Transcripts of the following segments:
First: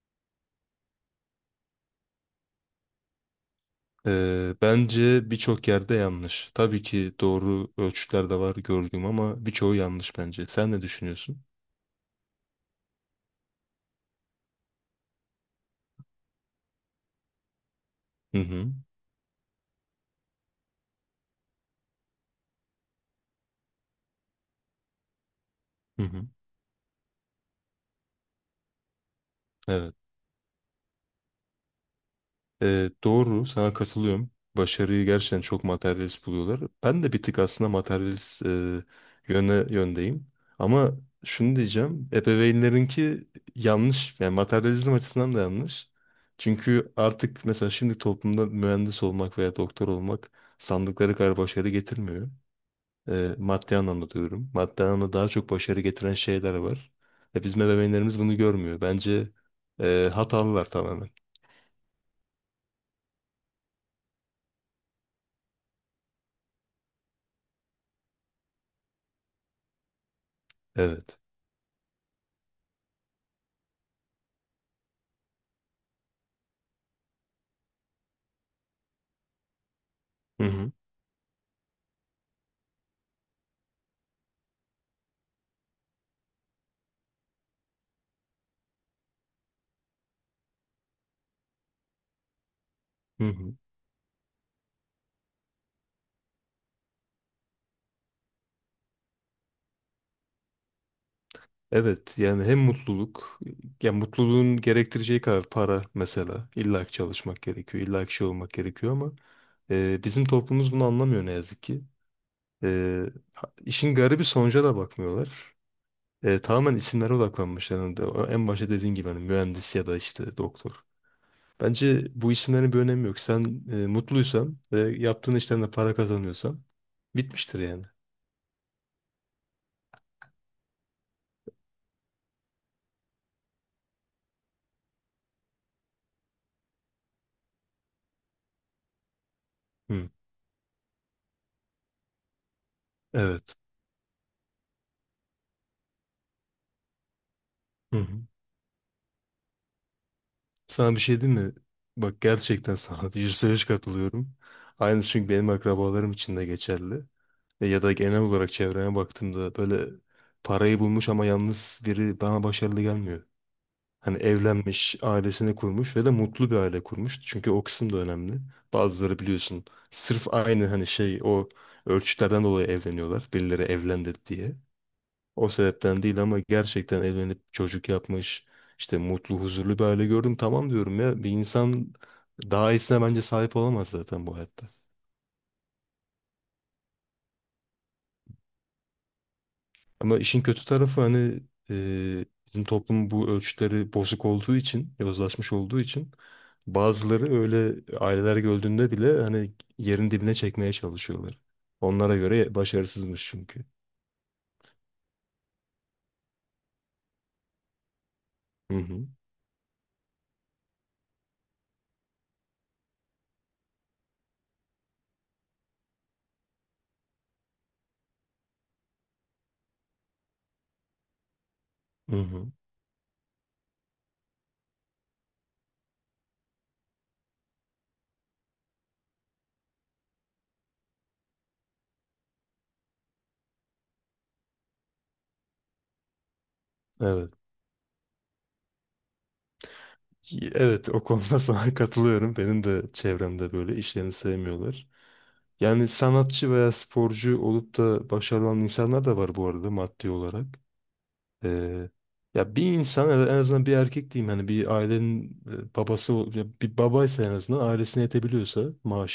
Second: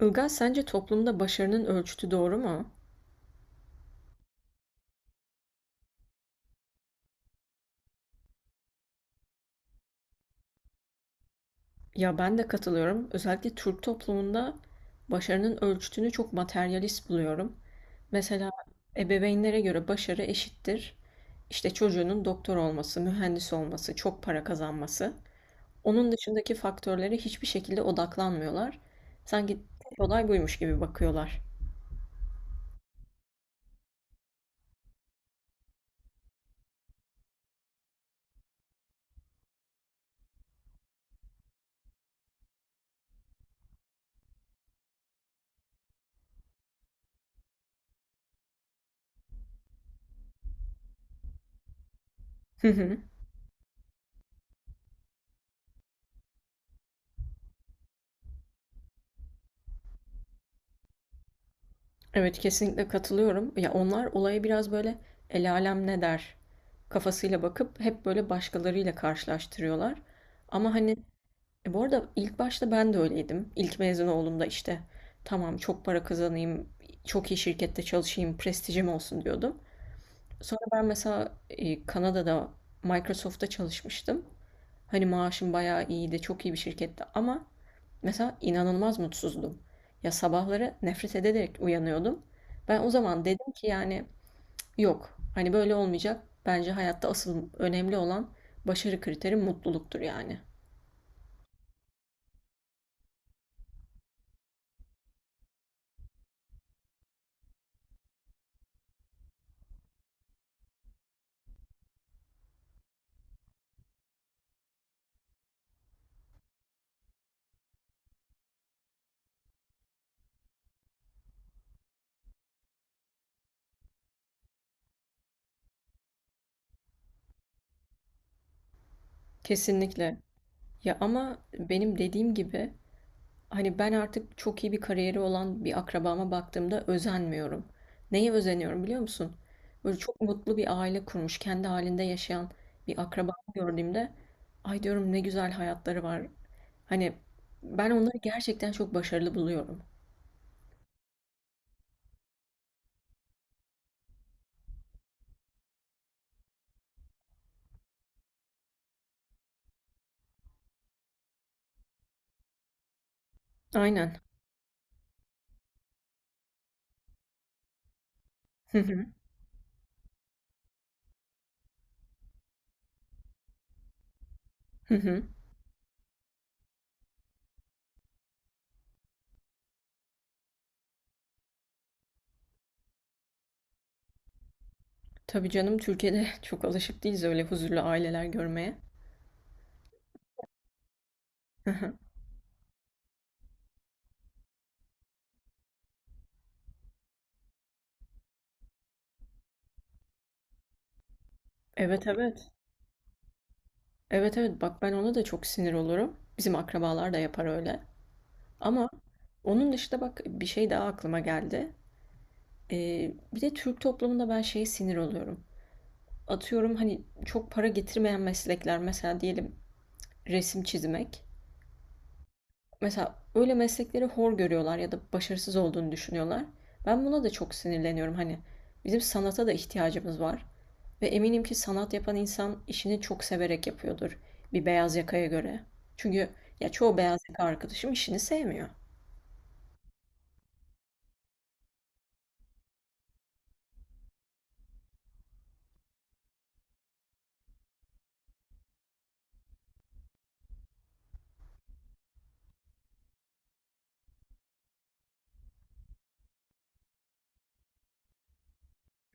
Ilgaz, sence toplumda başarının ölçütü doğru mu? Bence birçok yerde yanlış. Tabii ki doğru ölçütler de var gördüğüm ama birçoğu yanlış bence. Sen ne düşünüyorsun? Ya ben de katılıyorum. Özellikle Türk toplumunda başarının ölçütünü çok materyalist buluyorum. Hı Mesela hı. ebeveynlere göre başarı eşittir. İşte çocuğunun doktor olması, mühendis olması, çok para kazanması. Hı Onun hı. dışındaki faktörlere hiçbir şekilde odaklanmıyorlar. Sanki Evet. tek olay buymuş gibi bakıyorlar. Doğru. Sana katılıyorum. Başarıyı gerçekten çok materyalist buluyorlar. Ben de bir tık aslında materyalist yöndeyim. Ama şunu diyeceğim. Ebeveynlerinki yanlış. Yani materyalizm açısından da yanlış. Çünkü artık mesela şimdi toplumda mühendis olmak veya doktor olmak sandıkları kadar başarı getirmiyor. Maddi anlamda diyorum. Maddi anlamda daha çok başarı getiren şeyler var. Bizim ebeveynlerimiz bunu görmüyor. Bence hatalılar tamamen. Evet, kesinlikle katılıyorum. Ya onlar olaya biraz böyle el alem ne der kafasıyla bakıp hep böyle başkalarıyla karşılaştırıyorlar. Ama hani Evet. Bu arada ilk başta ben de öyleydim. İlk mezun olduğumda işte tamam çok para kazanayım, çok iyi şirkette çalışayım, prestijim olsun diyordum. Hı Sonra hı. ben mesela Kanada'da Microsoft'ta çalışmıştım. Hani maaşım bayağı iyiydi, çok iyi bir şirkette ama mesela inanılmaz mutsuzdum. Ya sabahları nefret ederek uyanıyordum. Ben o Hı zaman dedim hı. ki yani yok, hani böyle olmayacak. Bence hayatta asıl önemli olan başarı kriteri mutluluktur yani. Evet, yani hem mutluluk ya mutluluğun gerektireceği kadar para, mesela illa ki çalışmak gerekiyor, illa ki şey olmak gerekiyor ama bizim toplumumuz bunu anlamıyor ne yazık ki. E, işin garibi sonuca da bakmıyorlar. Tamamen isimlere odaklanmışlar. En başta dediğin gibi hani mühendis ya da işte doktor. Bence bu isimlerin bir önemi yok. Sen mutluysan ve yaptığın işten de para kazanıyorsan bitmiştir yani. Kesinlikle. Ya ama benim dediğim gibi hani ben artık çok iyi bir kariyeri olan bir akrabama baktığımda özenmiyorum. Neye özeniyorum biliyor musun? Böyle Hı, çok mutlu bir aile kurmuş, kendi halinde yaşayan bir akrabamı evet. gördüğümde ay diyorum ne güzel hayatları var. Hani ben Hı hı. onları gerçekten çok başarılı buluyorum. Sana bir şey diyeyim mi? Bak gerçekten sana yüzde yüz katılıyorum. Aynısı çünkü benim akrabalarım için de geçerli. Ya da genel olarak çevreme baktığımda böyle parayı bulmuş ama yalnız biri bana başarılı gelmiyor. Hani Aynen. evlenmiş, ailesini kurmuş ve de mutlu bir aile kurmuş. Çünkü o kısım da önemli. Hı hı. Bazıları biliyorsun sırf aynı hani şey o ölçütlerden dolayı evleniyorlar. Birileri evlendi diye. Hı hı. O sebepten değil ama gerçekten evlenip çocuk yapmış. İşte mutlu, huzurlu bir aile gördüm. Tamam diyorum ya, bir insan daha iyisine bence sahip olamaz zaten bu hayatta. Tabii canım Türkiye'de çok alışık değiliz öyle huzurlu aileler görmeye. Ama işin kötü tarafı hani Hı hı. Bizim toplum bu ölçütleri bozuk olduğu için, yozlaşmış olduğu için bazıları öyle aileler gördüğünde bile hani yerin dibine çekmeye çalışıyorlar. Evet, Onlara evet. göre başarısızmış çünkü. Evet, evet, bak ben ona da çok sinir olurum. Bizim akrabalar da yapar öyle. Hı Ama hı. onun dışında bak bir şey daha aklıma geldi. Bir de Türk toplumunda ben şeye sinir oluyorum. Atıyorum hani çok para getirmeyen meslekler mesela diyelim resim çizmek. Hı hı. Mesela öyle meslekleri hor görüyorlar ya da başarısız olduğunu düşünüyorlar. Ben buna da çok sinirleniyorum. Hani bizim sanata da ihtiyacımız var. Ve eminim ki sanat yapan insan işini çok severek yapıyordur. Bir beyaz yakaya göre. Çünkü ya çoğu beyaz Evet. yaka arkadaşım işini sevmiyor. Evet, o konuda sana katılıyorum. Benim de çevremde böyle işlerini sevmiyorlar. Yani sanatçı veya sporcu olup da başarılı olan insanlar da var bu arada maddi olarak. Ee, Ya bir insan en azından, bir erkek diyeyim hani, bir ailenin ya bir babaysa en azından ailesine yetebiliyorsa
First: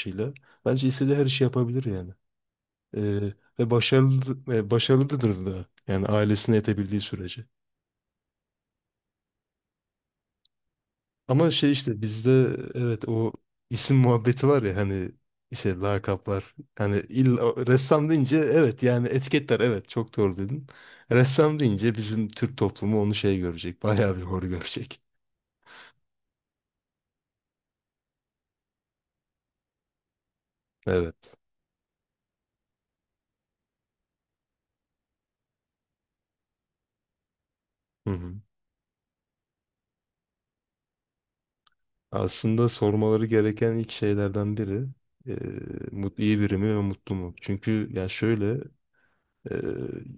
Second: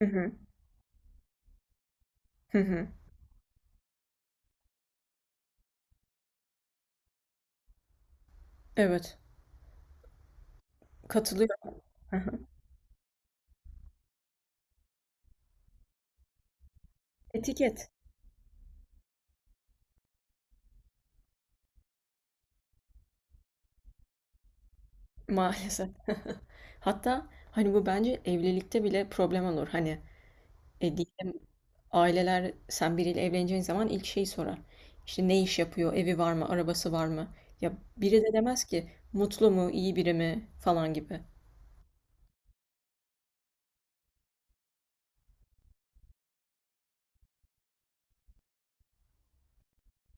Hı hı. bence istediği her işi yapabilir yani. Hı hı. Ee, Ve başarılı başarılıdır da yani ailesine yetebildiği sürece. Evet. Ama şey Katılıyorum. işte Hı hı. bizde evet o isim muhabbeti var ya, hani işte lakaplar, hani illa Etiket ressam deyince evet yani etiketler, evet çok doğru dedin. Ressam deyince bizim Türk toplumu onu şey görecek, bayağı bir hor görecek. maalesef. Hatta hani bu bence evlilikte bile problem olur. Hani Evet. diyelim aileler sen biriyle evleneceğin zaman ilk şeyi sorar. İşte ne iş yapıyor, evi var mı, arabası var mı? Ya Hı biri de hı. demez ki mutlu mu, iyi biri mi falan gibi. Aslında sormaları gereken ilk şeylerden biri e, iyi biri mi ve mutlu mu? Çünkü ya şöyle e,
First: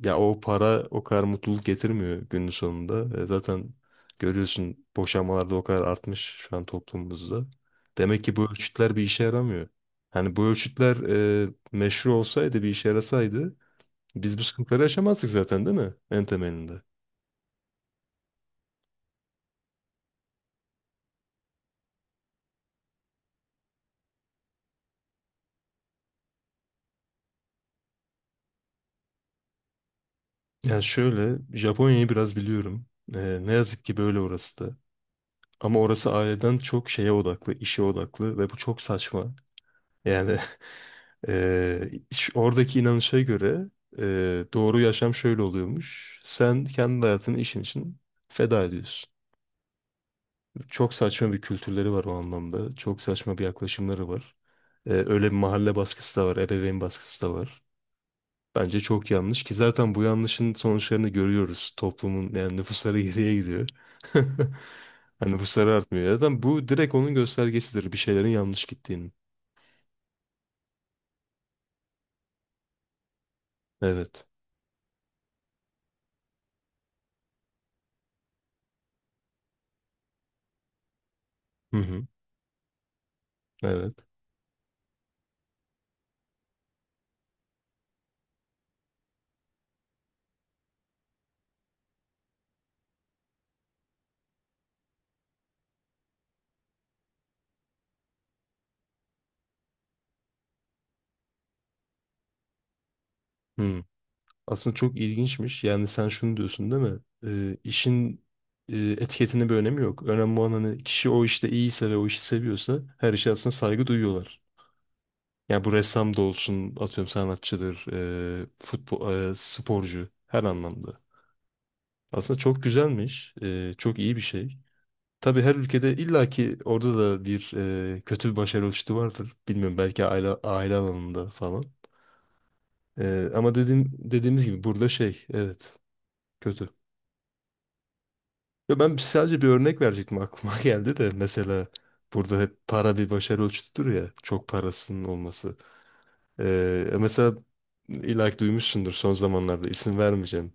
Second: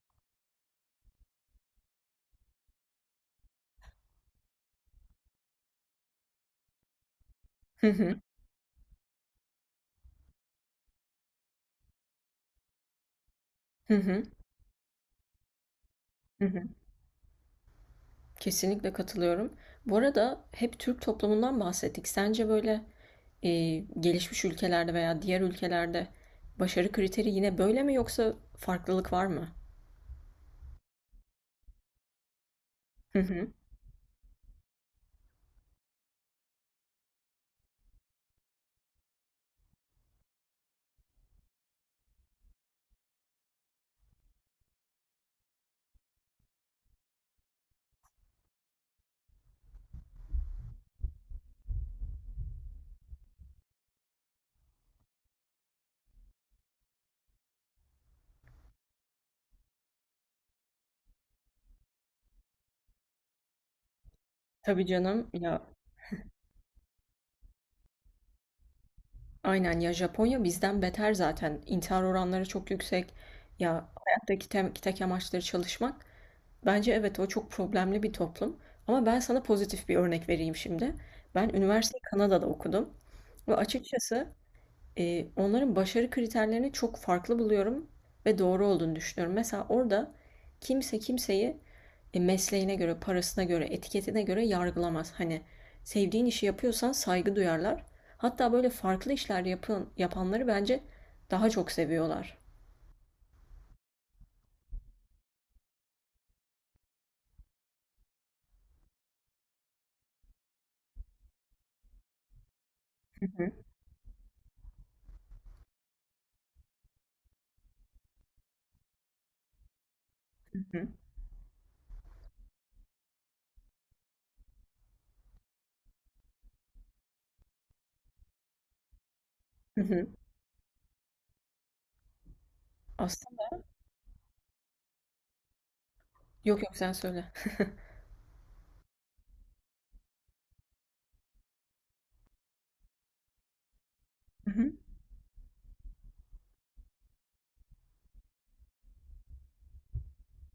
ya o para o kadar mutluluk getirmiyor günün sonunda. Zaten görüyorsun, boşanmalar o kadar artmış şu an toplumumuzda. Hı hı, Demek ki bu ölçütler bir işe yaramıyor. Hani bu ölçütler meşru olsaydı, bir işe yarasaydı hı hı, biz bu sıkıntıları yaşamazdık zaten, değil mi? En hı hı. temelinde. Kesinlikle katılıyorum. Bu arada hep Türk toplumundan bahsettik. Sence böyle e, gelişmiş ülkelerde veya diğer ülkelerde başarı kriteri yine böyle mi yoksa farklılık var mı? Yani şöyle, Japonya'yı biraz biliyorum. Hı hı. Ne yazık ki böyle orası da. Ama orası aileden çok şeye odaklı, işe odaklı ve bu çok saçma. Yani oradaki inanışa göre doğru yaşam şöyle oluyormuş. Sen kendi hayatını işin için feda ediyorsun. Çok saçma bir kültürleri var o anlamda. Çok saçma bir yaklaşımları var. Öyle bir mahalle baskısı da var, ebeveyn baskısı da var. Bence çok yanlış ki zaten bu yanlışın sonuçlarını görüyoruz. Toplumun yani nüfusları geriye gidiyor. Tabii canım Hani ya, nüfusları artmıyor. Zaten bu direkt onun göstergesidir bir şeylerin yanlış gittiğinin. aynen ya, Japonya bizden beter zaten. İntihar oranları çok yüksek. Ya Evet. hayattaki tek amaçları çalışmak. Bence evet o çok problemli bir toplum. Ama ben sana pozitif bir örnek vereyim şimdi. Ben Hı üniversiteyi hı. Kanada'da okudum. Ve Evet. açıkçası onların başarı kriterlerini çok farklı buluyorum ve doğru olduğunu düşünüyorum. Mesela orada kimse kimseyi mesleğine göre, parasına göre, etiketine göre yargılamaz. Hani sevdiğin işi yapıyorsan saygı duyarlar. Hatta böyle farklı işler yapın, yapanları bence daha çok seviyorlar. Hı. Aslında çok ilginçmiş. Yani sen şunu diyorsun değil mi? İşin etiketinin bir önemi yok. Önemli olan hani kişi o işte iyiyse ve o işi seviyorsa her işe aslında Hı saygı duyuyorlar. Yani bu ressam da olsun, atıyorum sanatçıdır, futbol, sporcu, her hı, anlamda. Aslında çok güzelmiş. Çok iyi bir şey. Tabii her ülkede illaki orada da bir kötü bir başarı ölçütü vardır. Bilmiyorum, hı belki hı. aile, aile alanında falan. Aslında Ama dediğimiz gibi burada şey evet yok, kötü. yok, sen söyle. Ya ben sadece bir örnek verecektim, aklıma geldi de, mesela burada hep para bir başarı ölçütüdür ya, çok Hı hı. parasının olması. Mesela illaki duymuşsundur son zamanlarda, isim vermeyeceğim.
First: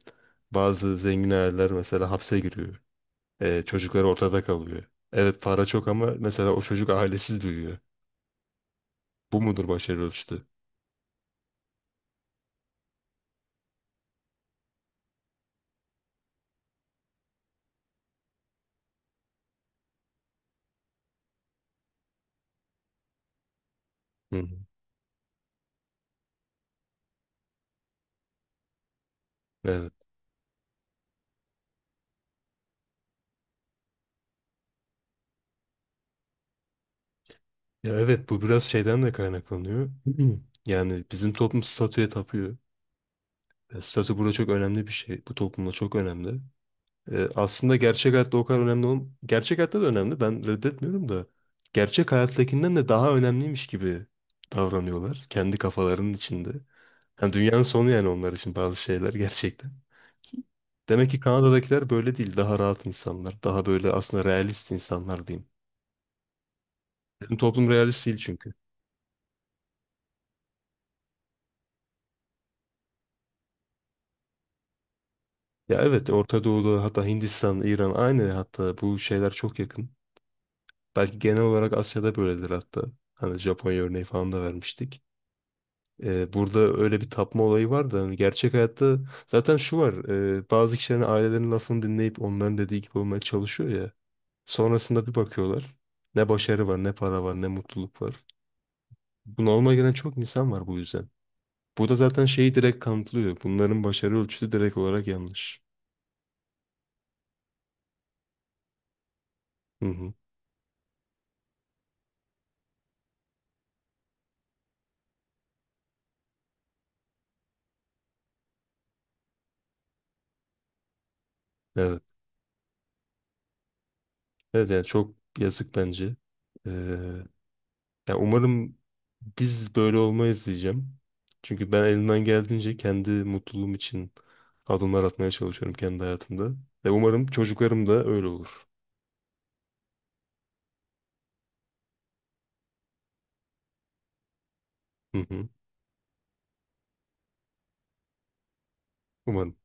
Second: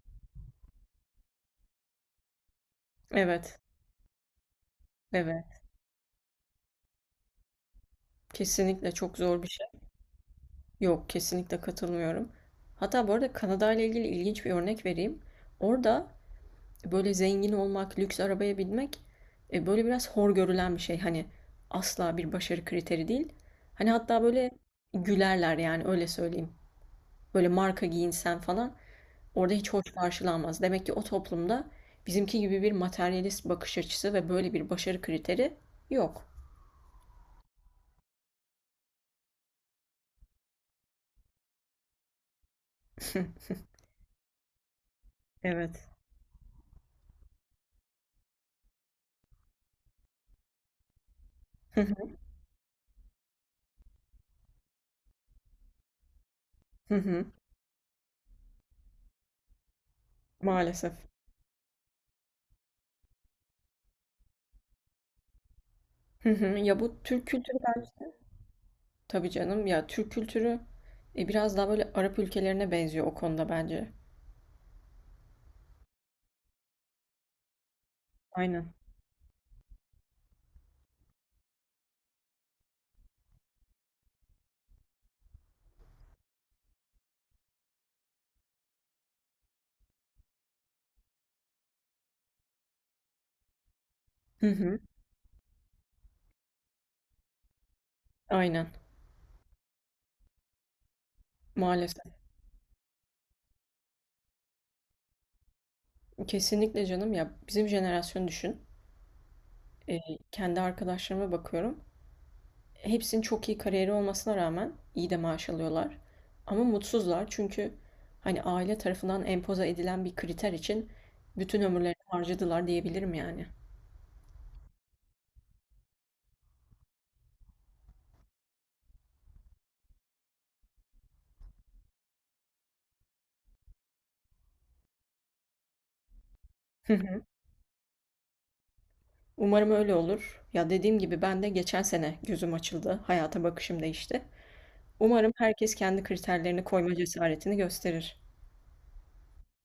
Bazı zengin aileler mesela hapse giriyor. Evet, Çocukları ortada kalıyor. Evet, evet. para çok ama mesela o çocuk ailesiz büyüyor. Kesinlikle çok Bu zor bir şey. mudur başarı ölçütü? Yok, kesinlikle katılmıyorum. Hatta bu arada Kanada ile ilgili ilginç bir örnek vereyim. Orada böyle zengin olmak, lüks arabaya binmek böyle biraz hor görülen bir şey. Hani asla bir başarı kriteri değil. Hani hatta Hı hı. böyle gülerler yani, öyle söyleyeyim. Böyle marka giyinsen falan orada hiç hoş Evet. karşılanmaz. Demek ki o toplumda bizimki gibi bir materyalist bakış açısı ve böyle bir başarı kriteri yok. Ya evet, bu biraz şeyden de kaynaklanıyor. Yani bizim toplum statüye tapıyor. Statü burada çok önemli bir şey. Bu toplumda Evet. çok önemli. E, aslında gerçek hayatta o kadar önemli olm Gerçek hayatta da önemli. Ben reddetmiyorum da. Gerçek hayattakinden de daha önemliymiş gibi davranıyorlar. Kendi kafalarının içinde. Hı hı. Yani dünyanın sonu yani onlar için bazı şeyler gerçekten. Maalesef. Demek ki Kanada'dakiler böyle değil. Daha rahat insanlar. Daha böyle aslında realist insanlar diyeyim. Hı hı. Ya bu Türk Bizim kültürü toplum realist bence. değil çünkü. Tabii canım ya Türk kültürü biraz daha böyle Arap ülkelerine benziyor o konuda bence. Ya evet, Orta Doğu'da hatta Hindistan, İran aynı, Aynen. hatta bu şeyler çok yakın. Belki genel olarak Asya'da böyledir hatta. Hani Japonya örneği falan da vermiştik. Burada öyle bir tapma olayı var da hani gerçek hayatta zaten şu var. Bazı kişilerin, ailelerin lafını dinleyip onların dediği gibi olmaya çalışıyor ya. Hı hı. Sonrasında bir bakıyorlar. Ne başarı var, ne para var, ne mutluluk var. Aynen. Bu normal gelen çok insan var bu yüzden. Bu da Maalesef. zaten şeyi direkt kanıtlıyor. Bunların başarı ölçüsü direkt olarak yanlış. Kesinlikle canım ya, bizim jenerasyonu düşün. Hı Ee, hı. Kendi arkadaşlarıma bakıyorum. Hepsinin çok iyi kariyeri olmasına rağmen iyi de maaş alıyorlar. Ama mutsuzlar çünkü hani aile tarafından empoze edilen bir kriter için bütün ömürlerini Evet. harcadılar diyebilirim yani. Evet yani çok yazık bence. Ee, Ya umarım biz böyle olmayız diyeceğim. Çünkü ben elimden geldiğince kendi mutluluğum için adımlar atmaya çalışıyorum kendi hayatımda. Ve Hı hı. umarım çocuklarım da öyle olur. Umarım öyle olur. Ya dediğim gibi ben de geçen sene gözüm açıldı. Hayata bakışım değişti. Hı Umarım hı. herkes kendi kriterlerini koyma cesaretini gösterir. Umarım.